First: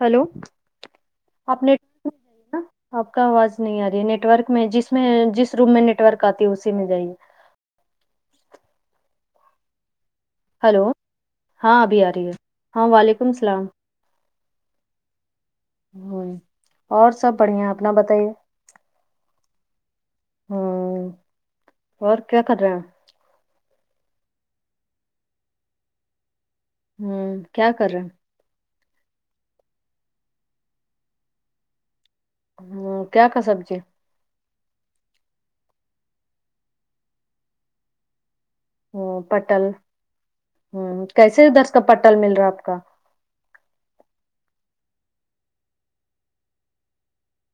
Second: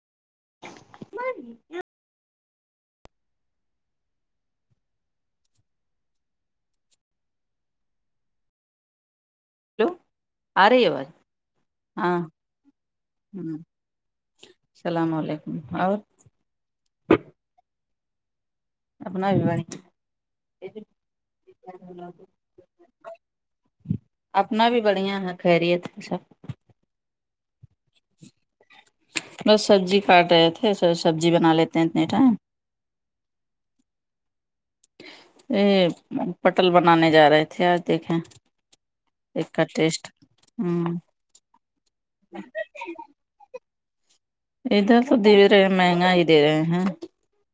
Hello آپ نےیٹری [unintelligible] جے نا آپ کا آواز نہیں آ رہی ہے نیٹ ورک میں جس میں جس روم میں نیٹ ورک آتی ہے اسی میں جائیے ہلو آ رہی ہلو ہے آواز ہاں ابھی آ رہی ہے ہاں وعلیکم السلام سلام علیکم اور اور سب بڑھیا اپنا بتائیے اپنا بھی ہ بڑھیا اور کیا کر رہے اپنا بھی بڑھیا ہے خیریت ہے سب ہوں کیا کر رہے ہو بس سبزی کاٹ رہے تھے س سبزی بنا لیتے ہیں اتنے ٹائم ہوں کیا کا سبزی ا پٹل بنانے جا رہے تھے آج دیکھیں ہوں ایک کا پٹل ٹیسٹ ہوں کیسے ادھر کا پٹل مل رہا آپ کا ادھر تو دے رہے ہیں مہنگا ہی دے رہے ہیں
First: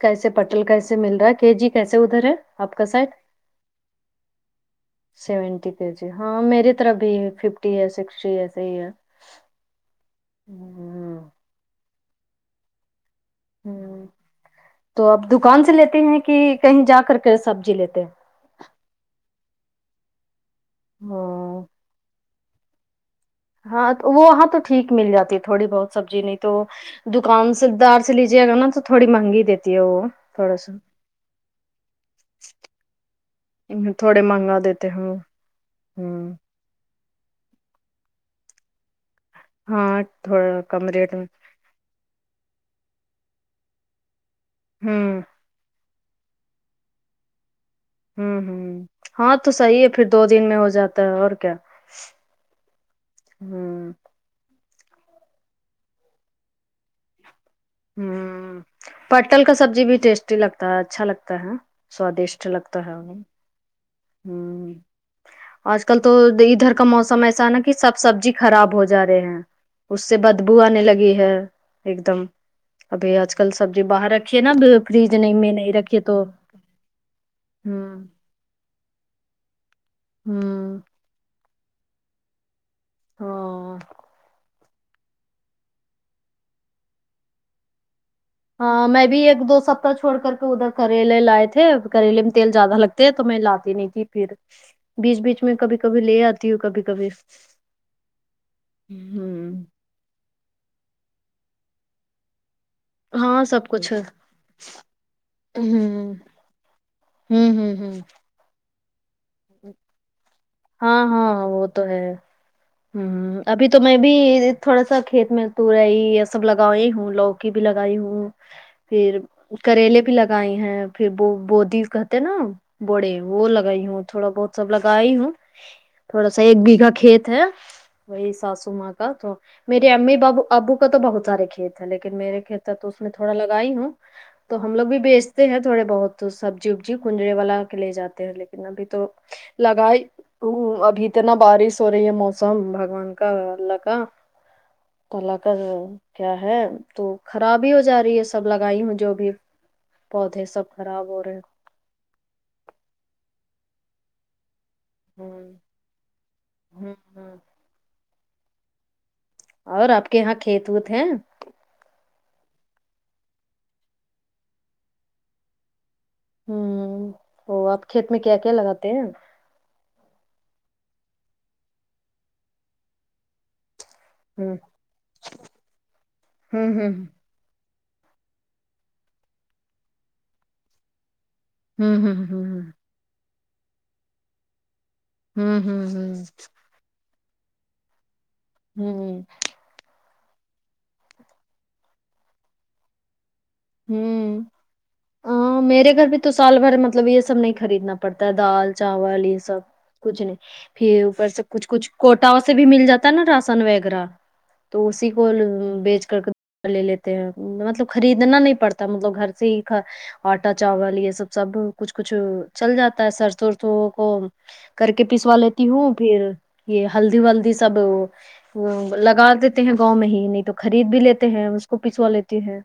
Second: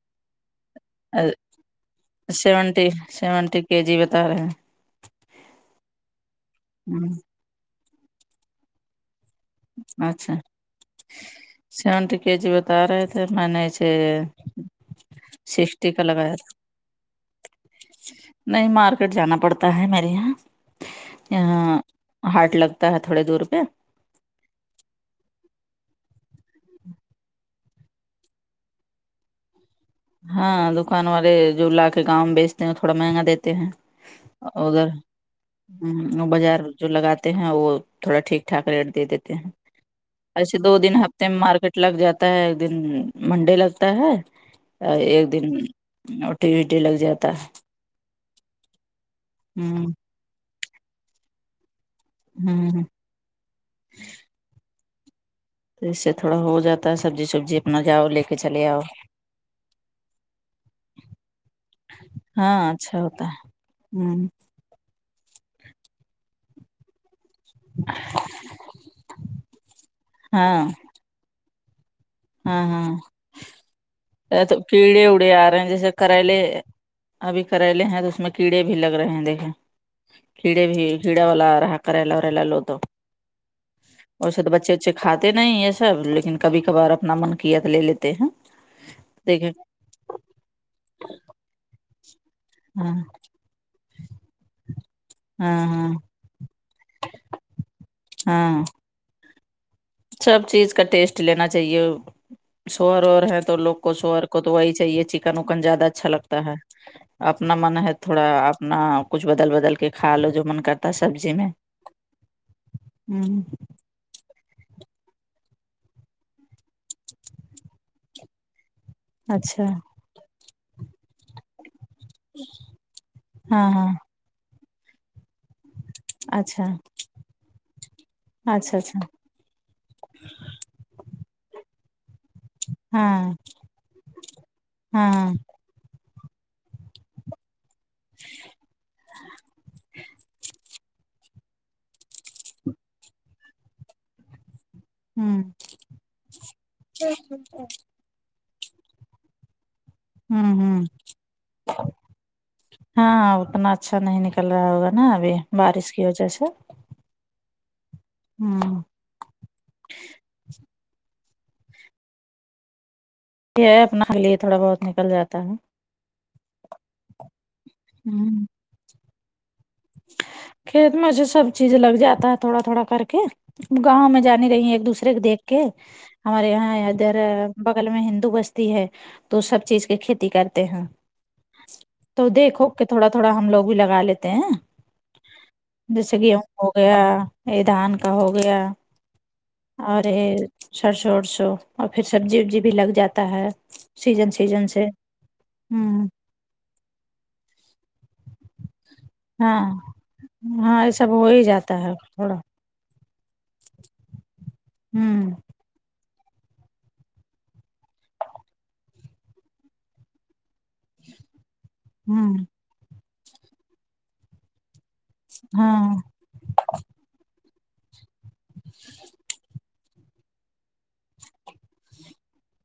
کیسے پٹل کیسے مل رہا ہے کے جی کیسے ادھر ہے آپ کا سیونٹی سائڈ سیونٹی کے جی بتا رہے سیونٹی کے جی ہاں میری طرف بھی ہیں فف ٹی ہے سکسٹی ایسے ہی ہے اچھا سیونٹی کے جی بتا رہے تھے میں ہ نے سے ہ تو آپ دکان سے لیتے ہیں کہ کہیں جا کر کے سبزی لیتے ہیں نہیں مارکیٹ جانا پڑتا ہے میرے یہاں ہیں ہ یہاں ہارٹ لگتا ہے تھوڑے دور پہ اں وہ وہاں تو ٹھیک مل جاتی ہے تھوڑی بہت سبزی نہیں تو دکان سے دار سے لیجیے نہ تو تھوڑی مہنگی دیتی ہے وہ تھوڑا ہاں سا دکان والے جو لا کے گاؤں بیچتے ہیں وہ تھوڑا مہنگا دیتے ہیں تھوڑے مانگا دیتے ہو ھمم وہ بازار جو لگاتے ہیں وہ تھوڑا ٹھیک ٹھاک ریٹ دے دیتے ہیں ہاں ایسے تھوڑا دو کم دن ریٹ ہفتے میں مارکیٹ لگ جاتا ہے ایک دن منڈے لگتا ہے ہے ہوں ایک دن ٹیوزڈے لگ جاتا ھمم ھمم ہاں تو صحیح ہے پھر دو دن میں ہو جاتا ہے اور کیا ھمم ہوں اس سے تھوڑا ہو جاتا ہے سبجی سبجی اپنا جاؤ لے کے ہ چلے آؤ پٹل کا سبزی بھی ٹیسٹی لگتا ہے اچھا لگتا ہے سوادشٹ لگتا ہے انہیں ہوں ہمم آج کل تو ڈا ادھر کا موسم ای سا نا کہ سب سبجی خراب ہو جا رہے ہیں اس سے بدبو ہاں آنے لگی ہے ایک دم ہاں ہاں ابھی آج کل سبزی باہر رکھیے نہ تو کیڑے فریج اڑے آ میں رہے ہیں نہیں جیسے رکھیے تو کریلے ابھی کریلے ہوں ہیں اس میں کیڑے بھی لگ رہے ہیں دیکھے کیڑے ہوں بھی کیڑا والا آرہا کریلا وریلا لو تو ہاں ویسے تو بچے اچھے کھاتے نہیں یہ سب لیکن کبھی کبار اب اپنا من کیا تو لے لیتے ہیں ہاں میں بھی ایک دیکھیں دو سپتہ چھوڑ کر کے ادھر کریلے لائے تھے کریلے میں تیل زیادہ ہاں لگتے ہے تو میں لاتی نہیں پھر بیچ بیچ میں ہاں کبھی ہاں کبھی لے آتی ہوں کبھی کبھی ہاں ہممم سب چیز کا ٹیسٹ لینا چاہیے شوہر اور ہے ہاں تو سب لوگ کو کچھ ہ شوہر کو تو وہی چاہیے چکن وکن ہ زیادہ اچھا لگتا ہے اپنا ہ من ہے ہ تھوڑا اپنا کچھ بدل بدل کے کھا لو جو من کرتا ہے ہاں سبزی ہاں میں وہ تو ہے ہمم ہوں ابھی تو میں بھی تھوڑا سا کھیت میں تورہائی یہ سب لگائی ہوں لوکی بھی لگائی ہوں پھر اچھا کریلے بھی لگائی ہیں پھر وہ بودی کہتے نا بوڑے وہ ہاں لگائی ہاں ہوں تھوڑا بہت سب لگائی ہوں تھوڑا سا ایک اچھا بیھہ کھیت ہے وہی ساسو اچھا ماں اچھا کا تو میری امی بابو آبو کا تو بہت سارے کھیت ہیں لیکن میرے کہتا تو اس میں ہاں تھوڑا لگائی ہوں تو ہم لوگ بھی ہاں بیچتے ہیں تھوڑے بہت سبزی ابزی کنجرے والا کے لے جاتے ہیں لیکن ابھی تو لگائی ہوں ابھی اتنا بارش ہو رہی ہے موسم بگوان کا اللہ کا کو لا ہوں کر کیا ہے تو خراب ہی ہو جا رہی ہے سب لگائی ہوں جو بھی پودے ھممم سب ھممم خراب ہو رہے ہاں اتنا اچھا نہیں نک ل رہا ہوگا نا ابھی ہ بارش کی وجہ سے ہ ہوں اور آپ کے یہاں کھیت وت ہیں یہ ہے اپنا خ لیے تھوڑا بہت نکل جاتا ہے ھممم وہ آپ کھیت میں کیا ہوں کیا لگاتے ہیں کھیت میں سے سب چیز لگ جاتا ہے تھوڑا تھوڑا کر کے گاؤں میں جانی ہ رہی ہیں ایک دوسرے کے دیکھ کے ہمارے ہ یہاں ہ ادھر بغل میں ہندو بستی ہے تو سب چیز کی کھیتی کرتے ہیں ہ ہ ہ ہوں تو دیکھو کہ تھوڑا تھوڑا ہم لوگ بھی لگا لیتے ہیں ہوں جیسے ہوں گیہوں ہو گیا یہ دھان کا ہو گیا ہوں ہوں اوے یہ شور شور ااور پھر سبزی وبزی بھی لگ جاتا ہے سیزن ہوں سیزن سے ہ میرے گھر ہوں بھی تو سال بھر مطلب یہ سب نہیں خریدنا پڑتا ہے دال چاول یہ ہاں سب کچھ نہیں ہاں یہ پھر سب ہو اوپر سے ہی کچھ جاتا کچھ ہے کوٹا تھوڑا سے بھی مل جاتا نا راسن وغیرہ تو اسی کو ہوں بیچ کر کے لے لیتے ہیں مطلب خریدنا نہیں پڑتا مطلب گھر سے ہی کھا آٹا چاول یہ سب سب کچھ کچھ ہوں چل جاتا ہے سرسو ورسو کو کر کے پیسوا لیتی ہوں ہاں پھر یہ ہلدی ولدی سب لگا دیتے ہیں گاؤں میں ہی نہیں تو خرید بھی لیتے ہیں اس کو پیسوا لیتے ہیں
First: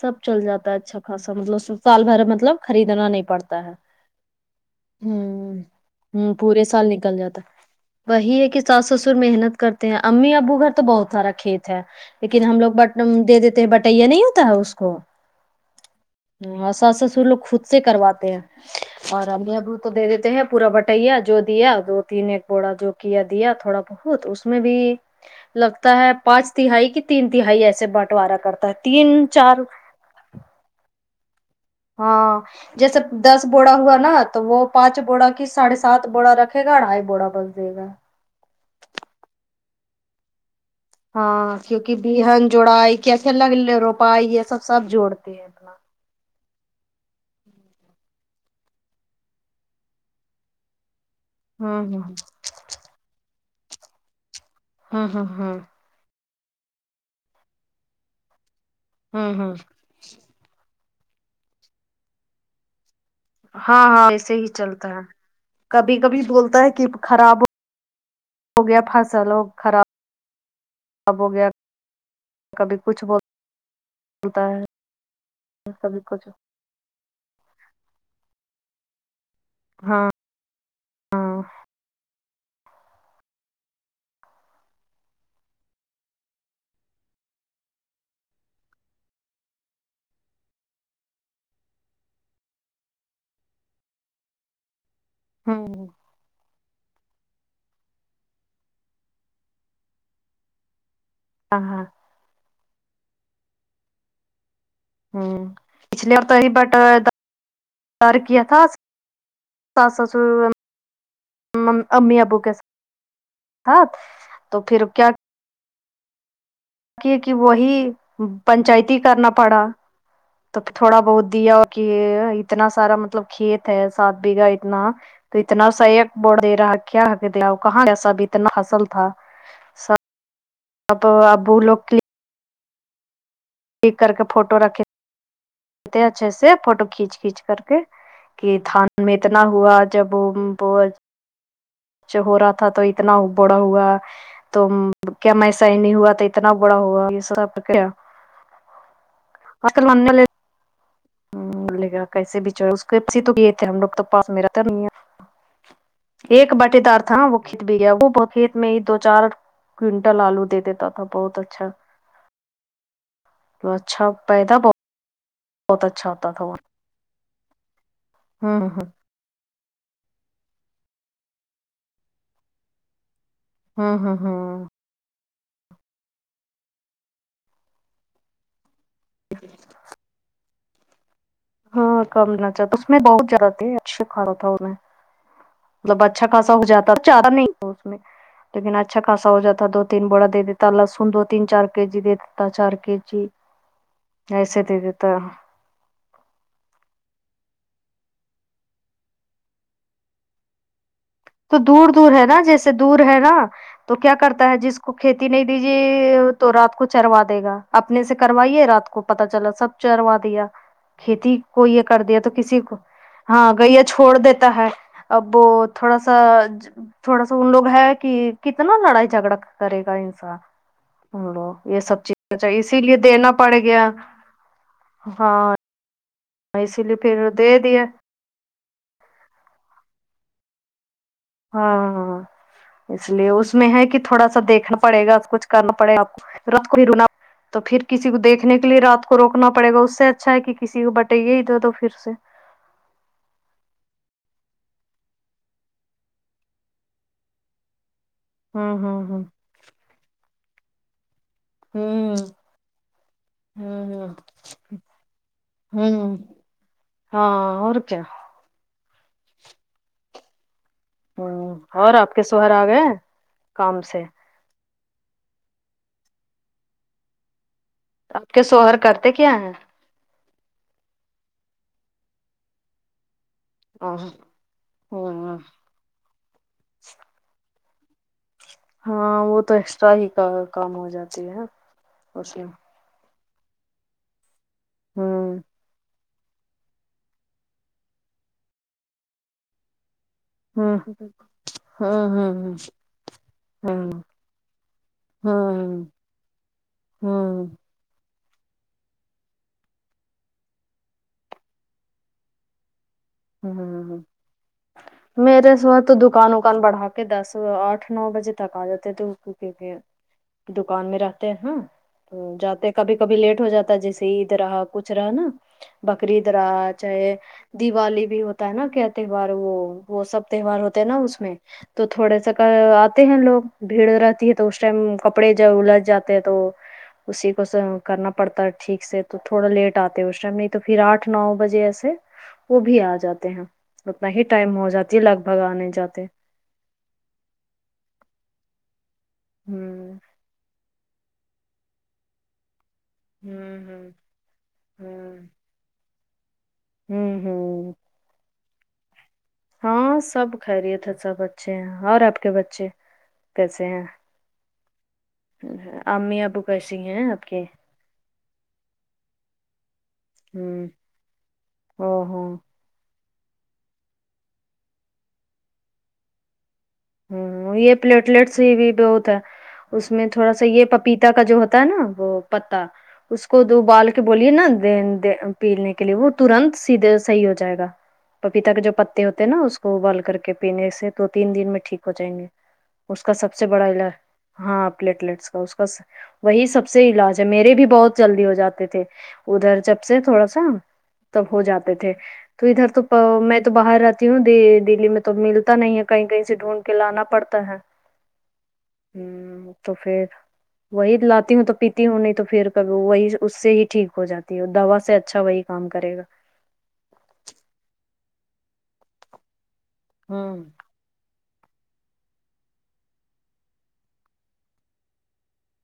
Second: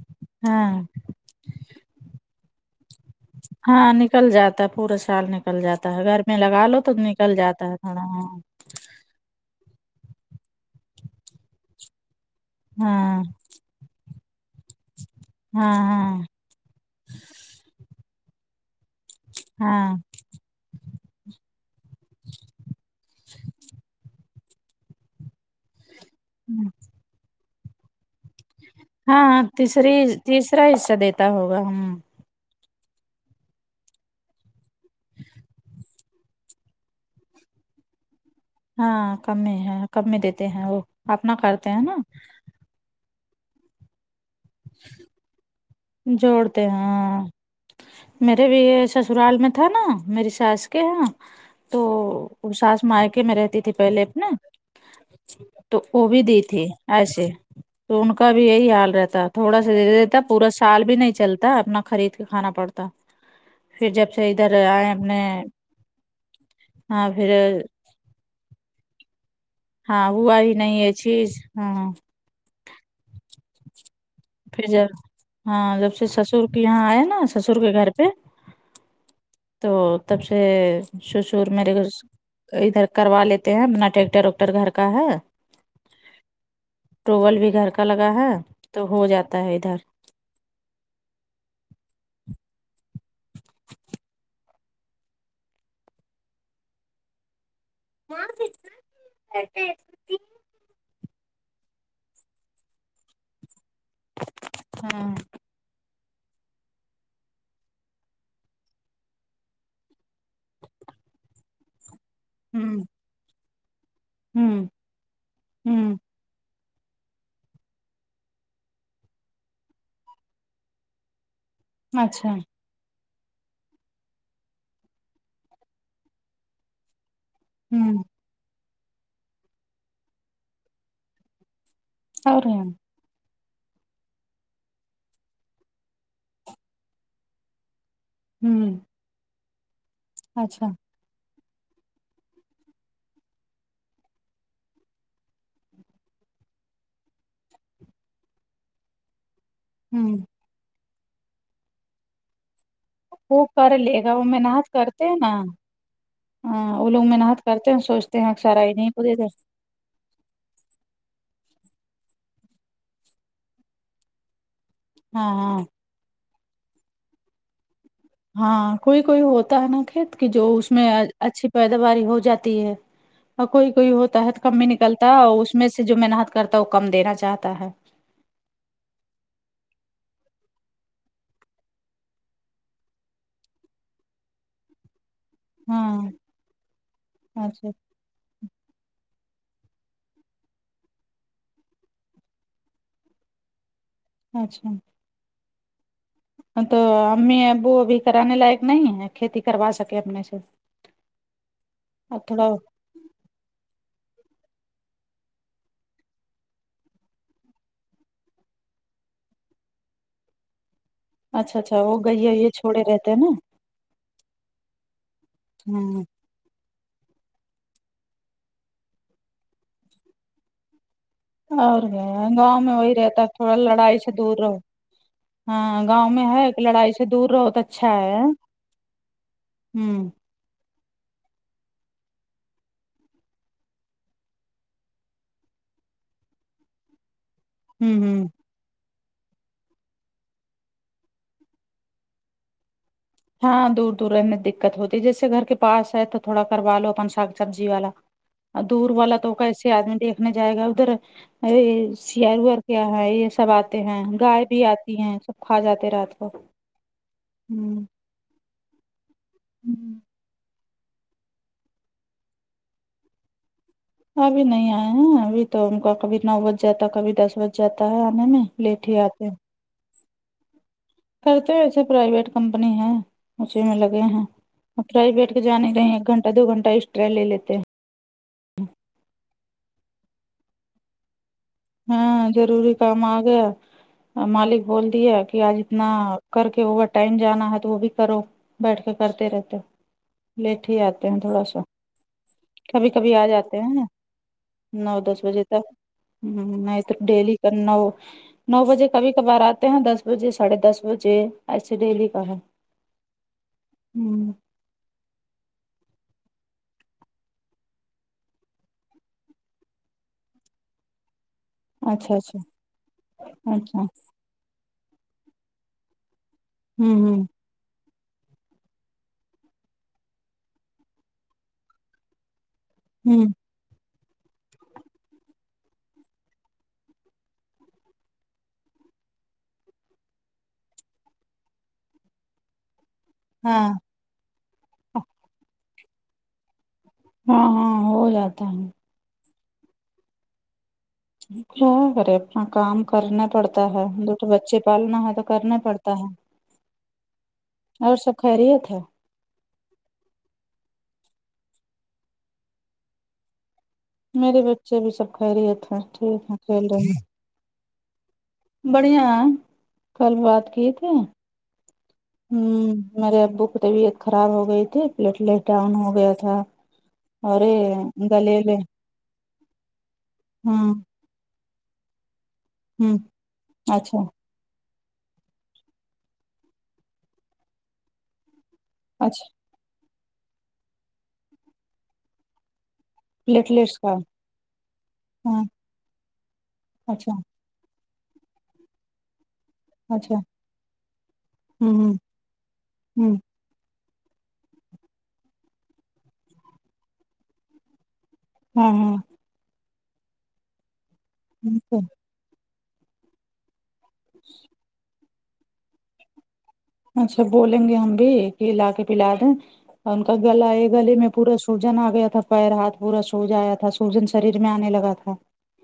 سب چل جاتا ہے ہاں اچھا خاصہ مطلب سال بھر مطلب خریدنا نہیں پڑ ہاں نکل جاتا پورا سال نکل جاتا ہے گھر میں لگا لو تو نکل جاتا ہے تھوڑا یہی ہاں ہے کہ ساس سسر محنت کرتے ہیں امی ابو گھر تو بہت سارا کھیت ہے لیکن ہم لو بٹ ہاں دے دیتے ہیں بٹیا نہیں ہوتا ہے اس کو ہاں ہاں ہوں ساس سسر لوگ خود سے کرواتے ہیں اور امی ابو تو دے ہاں دیتے ہیں پورا بٹیا جو دیا دو تین ایک بوڑا جو کیا دیا تھوڑا بہت اس میں بھی لگتا ہے پانچ تہائی کہ تین تہائی ایسے بانٹوارا کرتا ہے تین ہاں چار تیسری تیسرا حصہ دیتا ہوگا ہم ہاں جیسے دس بوڑا ہوا نا تو وہ پانچ بوڑا کی ساڑھے س سات بوڑا رکھے گا اڑھائی بوڑا بس دے گا ہاں کم میں ہے کم میں دیتے ہیں وہ اپنا ہاں کرتے ہیں کیونکہ نا بہن جوڑائی کیسے الگ روپائی یہ سب سب جوڑتے ہیں جوڑتے ہاں میرے بھی یہ سسرال میں تھا نا میری ساس کے یہاں ہاں ہاں ہاں او ساس مائکے میں رہتی تھی پہلے اپنے ہوں ہ ہوں تو وہ بھی دئیے تھے ایسے تو ان کا بھی یہی حال رہتا ہوں ہوں تھوڑا سا دے دیتا پورا سال بھی نہیں چلتا اپنا خرید کے کھانا پڑتا ہاں پھر ہاں جب سے ایسے ہی ادھر چلتا آئے ہے اپنے کبھی کبھی بولتا ہے کہ ہاں پھر خراب ہو گیا پھاسا لوگ ہاں ہوا ہی نہیں ہے چیز ہاں ہاں کبھی کچھ بول پھر جب ہاں جب کبھی سے کچھ سسر یہاں آئے نا سسر کے گھر پہ تو ہاں تب سے ہے ہاں سسر میرے گھر سے ادھر کروا لیتے ہیں اپنا ٹریکٹر وکٹر گھر کا ہے ٹوول بھی گھر کا لگا ہے تو ہو جاتا ہے ادھر [unintelligible] ہوں [inaudible] ہاں ہاں ہوں پچھلیے اور تو ہی بٹر [unintelligible] کیا تھا ساس سسر امی ابو کے ہوں ساتھ ہوں تو پھر ہوں کیونکہ وہی پنچایتی کرنا پڑا تو پھر تھوڑا بہت دیا کہ اچھا اتنا سارا مطلب کھیت ہے سات بیگھا اتنا تو اتنا سحیک بڑ دے رہا کیا د کہاں ہوں جسا بھی اتنا حصل تھا اب ابو لوک کی [unintelligible] کک کر کے فوٹو رکھے اچھے سے فوٹو کھینچ کھینچ کر کے کہ ہوں تھان میں اتنا ہوا جب اچھا وہ جو ہو رہا تھا تو اتنا بڑا ہوا تو کیا میں ایسا ہی نہیں ہوا تو اتنا بڑا ہوا یہ سب کیا آج کل ہوں [unintelligible] ہ ب [unintelligible] لے گا کیسے بچار تو گ وہ تھے ہم کر لوگ تو لے گا وہ پاس میرا تو محنت نہیں کرتے ہیں نا ایک ہاں باٹی وہ دار لوگ تھا نا وہ محنت کھیت کرتے ہیں بھییا وہ سوچتے ہیں کھیت سارا میں ہی نہیں دو کو دے چار دے کئنٹل آلو دے دیتا تھا بہت اچھا اچھا پیدا بہ ہاں ہاں ت اچھا ہوتا تھا وہ ہاں ہوں ہ کوئی کوئی ہوتا ہے نا کھیت کی جو اس میں اچھی پیداواری ہو جاتی ہے اور کوئی کوئی ہوں ہ ہوتا ہے تو کم ہوں بھی نکلتا ہے اس میں سے جو محنت کرتا ہے وہ کم دینا چاہتا ہے [unintelligible] ہاں کمنا چاہ اس میں بہت جرا تے اچھے کھانا تھا انہیں ہاں مطلب اچھا خاصا ہو جاتا چارا نہیں اچھا ہو اس میں لیکن اچھا خاصا ہو جاتا دو تین بڑا دے دیتا لہسن دو تین چار کے جی دے دیتا چار کے جی ایسے اچھا دے دیتا ہے تو امی ابو ابھی کرانے لائق نہیں ہے کھیتی کروا سکے اپنے سے تو دور دور اب ہے نا تھوڑا جیسے دور ہے نا تو کیا کرتا ہے جس کو کھیتی نہیں دیجیے تو رات کو چروا دے گا اپنے سے کروائیے رات کو پتا چلا سب چروا دیا کھیتی اچھا کوئی اچھا ہے وہ کر دے ہے تو گئیے یہ کسی کو چھوڑے رہتے ہیں نا ہاں گیا چھوڑ دیتا ہے اب وہ تھوڑا ہ سا تھوڑا سا ان لوگ ہے کہ کتنا لڑائی جھگڑا کرے گا انسان ہم لوگ یہ اور گ سب چیز گاؤں میں اسی وہی لیے رہتا ہے دینا پڑ تھوڑا گیا لڑائی سے دور رہو ہاں گاؤں میں ہے کہ اسی لڑائی لیے سے پھر دور رہے دے تو دیا اچھا ہے ہوں ہاں ہاں اس لیے اس میں ہے کہ تھوڑا سا دیکھنا پڑے گا کچھ کرنا پڑے گا آپ کو رنا تو پھر ہوں کسی کو ہوں دیکھنے کے لیے رات کو روکنا پڑے گا اس سے اچھا ہے کہ کسی کو بٹائیے ہی تو تو پھر سے ہاں دور دور رہنے دقت ہوتی ہے جیسے گھر کے پاس ہے تو تھوڑا کروا لو اپن ساگ سبزی والا ہوں دور والا ہوں تو کیسے آدمی دیکھنے جائے گا ادھر ار ہوں سیار ویار کیا ہے یہ سب آتے ہیں ہوں گائے بھی آتی ہے سب کھا جاتے ہوں ہوں رات کو ہ ہاں اور کیا ہوں ہوں اور آپ کے شوہر آ گئے کام سے ابھی نہیں آئے ہیں ابھی تو ان کا کبھی نو بج جاتا کبھی دس بج جاتا ہے آنے آپ کے میں شوہر لیٹ ہی کرتے آتے کیا ہیں کرتے ایسے پرائیویٹ کمپنی ہے اسی میں لگے ہیں اور پرائیویٹ کے جانے نہیں ایک گھنٹہ دو گھنٹہ ایکسٹرا لے لیتے ہیں ہاں وہ تو ایکسٹرا ہی کا کام ہو جاتی ہے ہاں اس میں ضروری کام آ گیا مالک بول دیا ہوں کہ آج اتنا کر کے اوور ٹائم جانا ہے تو وہ بھی کرو بیٹھ کے کرتے رہتے لیٹ ہی ہوں آتے ہیں تھوڑا سا ہوں ہوں کبھی کبھی آ جاتے ہیں نا ہوں نو دس ہوں بجے تک ہوں م۔ م۔ نہیں تو ڈیلی کر نو نو بجے کبھی کبھار آتے ہیں دس بجے ساڑھے دس بجے ایسے ڈیلی کا ہے ہوں ہوں ہوں ہوں میرے صبح تو دکان وکان بڑھا کے دس آٹھ نو بجے تک آ جاتے تھے کیونکہ دکان میں رھتے ہیں اچھا تو اچھا جاتے کبھی کبھی لیٹ ہو جاتا اچھا جیسے ہی عید رہا کچھ رہا نا بکری عید رہا ہوں چاہے ہوں دیوالی بھی ہوتا ہے نا کیا تہوار وہ وہ سب تہوار ہوتے ہیں نا اس میں تو تھوڑے سا کا پھر ہوں لوگ بھیڑ رہتی ہے تو اس ٹائم کپڑے جب الٹ جاتے ہیں تو اسی کو سہی کرنا پڑتا ہے ٹھیک سے تو تھوڑا لیٹ آتے ہے اس ٹائم نہیں تو پھر آٹھ نو بجے ایسے وہ بھی آ جاتے ہیں ہاں اتنا ہی ٹائم ہو جاتی ہے لگ بھگ آنے جاتے ہاں ہاں ہو جاتا ہے ہوں ے اپنا کام کرنا ہوں پڑتا ہے ہوں دو تو بچے پالنا ہے ہوں تو کرنے پڑ تا ہے ہوں ہوں اور سب خریت ہے ہاں سب خیریت ہے سب اچھے ہیں اور آپ کے بچے کیسے ہیں میرے بچے بھی سب خیریت ہے ٹھیک امی ہے ابو کھیل کیسی رہے ہیں آپ کے بڑھیا ہے کل بات ہ کیے تھے ہوں او ہو ہمارے ابو کی طبیعت خراب ہو گئی تھی پلیٹ لیٹ ڈاؤن ہو گیا تھا ارے ہوں یہ پلیٹلیٹس ہی گلیلے بھی بہت ہے اس میں تھوڑا سا یہ ہوں پپیت پتا کا جو ہوتا ہے نا وہ پتا ہوں اس کو دو بال کے اچھا بولیے نا دے د پینے کے لیے وہ ترنت سیدھے صحیح ہو جائے گا پپیتا کے جو پتے اچھا ہوتے ہیں نا اس ابال کر کے پینے سے دو تین دن میں ٹھیک ہو جائیں گے اس کا سب سے بڑا پلیٹلیٹس علاج کا ہاں پلیٹلیٹس کا ہاں اس کا وہی سب سے اچھا علاج ہے میرے بھی بہت جلدی ہو جا تھے تھی ادھر جب سے اچھا تھوڑا سا تب ہو ہوں جاتے تھے ہوں تو ادھر ہوں تو میں تو باہر رہتی ہوں د دلی میں تو ملتا نہیں ہے کہیں کہیں سے ڈھونڈ کلانا پڑتا ہے ہاں ہوں تو پھر وہی لاتی ہوں تو اچھا پیتی ہوں نہیں تو پھر کبھی وہی اس سے ہی ٹھیک ہو جاتی ہے دوا سے اچھا وہی کام کرے گا اچھا بولیں گے ہم بھی کہ لا کے پلا دیں اور ان کا ہوں گلا ایک گلے میں پورا سوجن آ گیا تھا پیر ہاتھ پورا سوجن آیا تھا سوجن شریر میں آنے لگا تھا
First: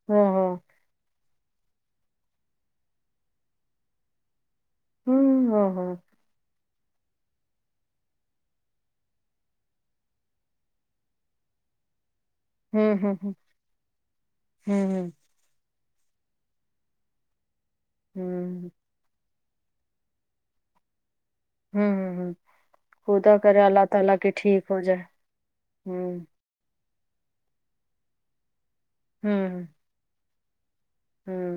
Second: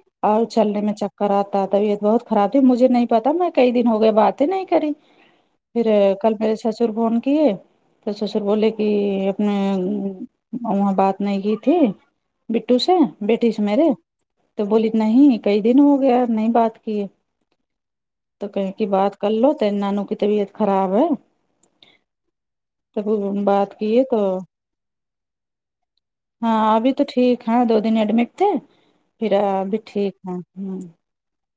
ہاں اور ہاں چلنے میں چک خراب تھا طبیعت بہت خراب تھی مجھے نہیں پتہ میں کئی دن ہو گئے بات ہی نہیں کری ہوں ہاں پھر ہاں کل میرے سسر فون کیے تو سسر بولے کہ اپ نے وہاں بات نہیں کی تھی بٹو ہوں سے ہوں بیٹی سے میرے تو بولی ہ نہیں کئی دن ہو گیا نہیں بات کئے تو ہوں کہیں کی بات کرلو تو نانو کی طبیعت خراب ہے ہوں ہوں ہوں تب خدا کرے بات اللہ کیے تعالی تو کے ٹھیک ہو جائے ہوں ہاں ابھی تو ٹھیک ہے دو دن ایڈمٹ تھے پھر ہوں ابھی ٹھیک ہے ہوں ہوں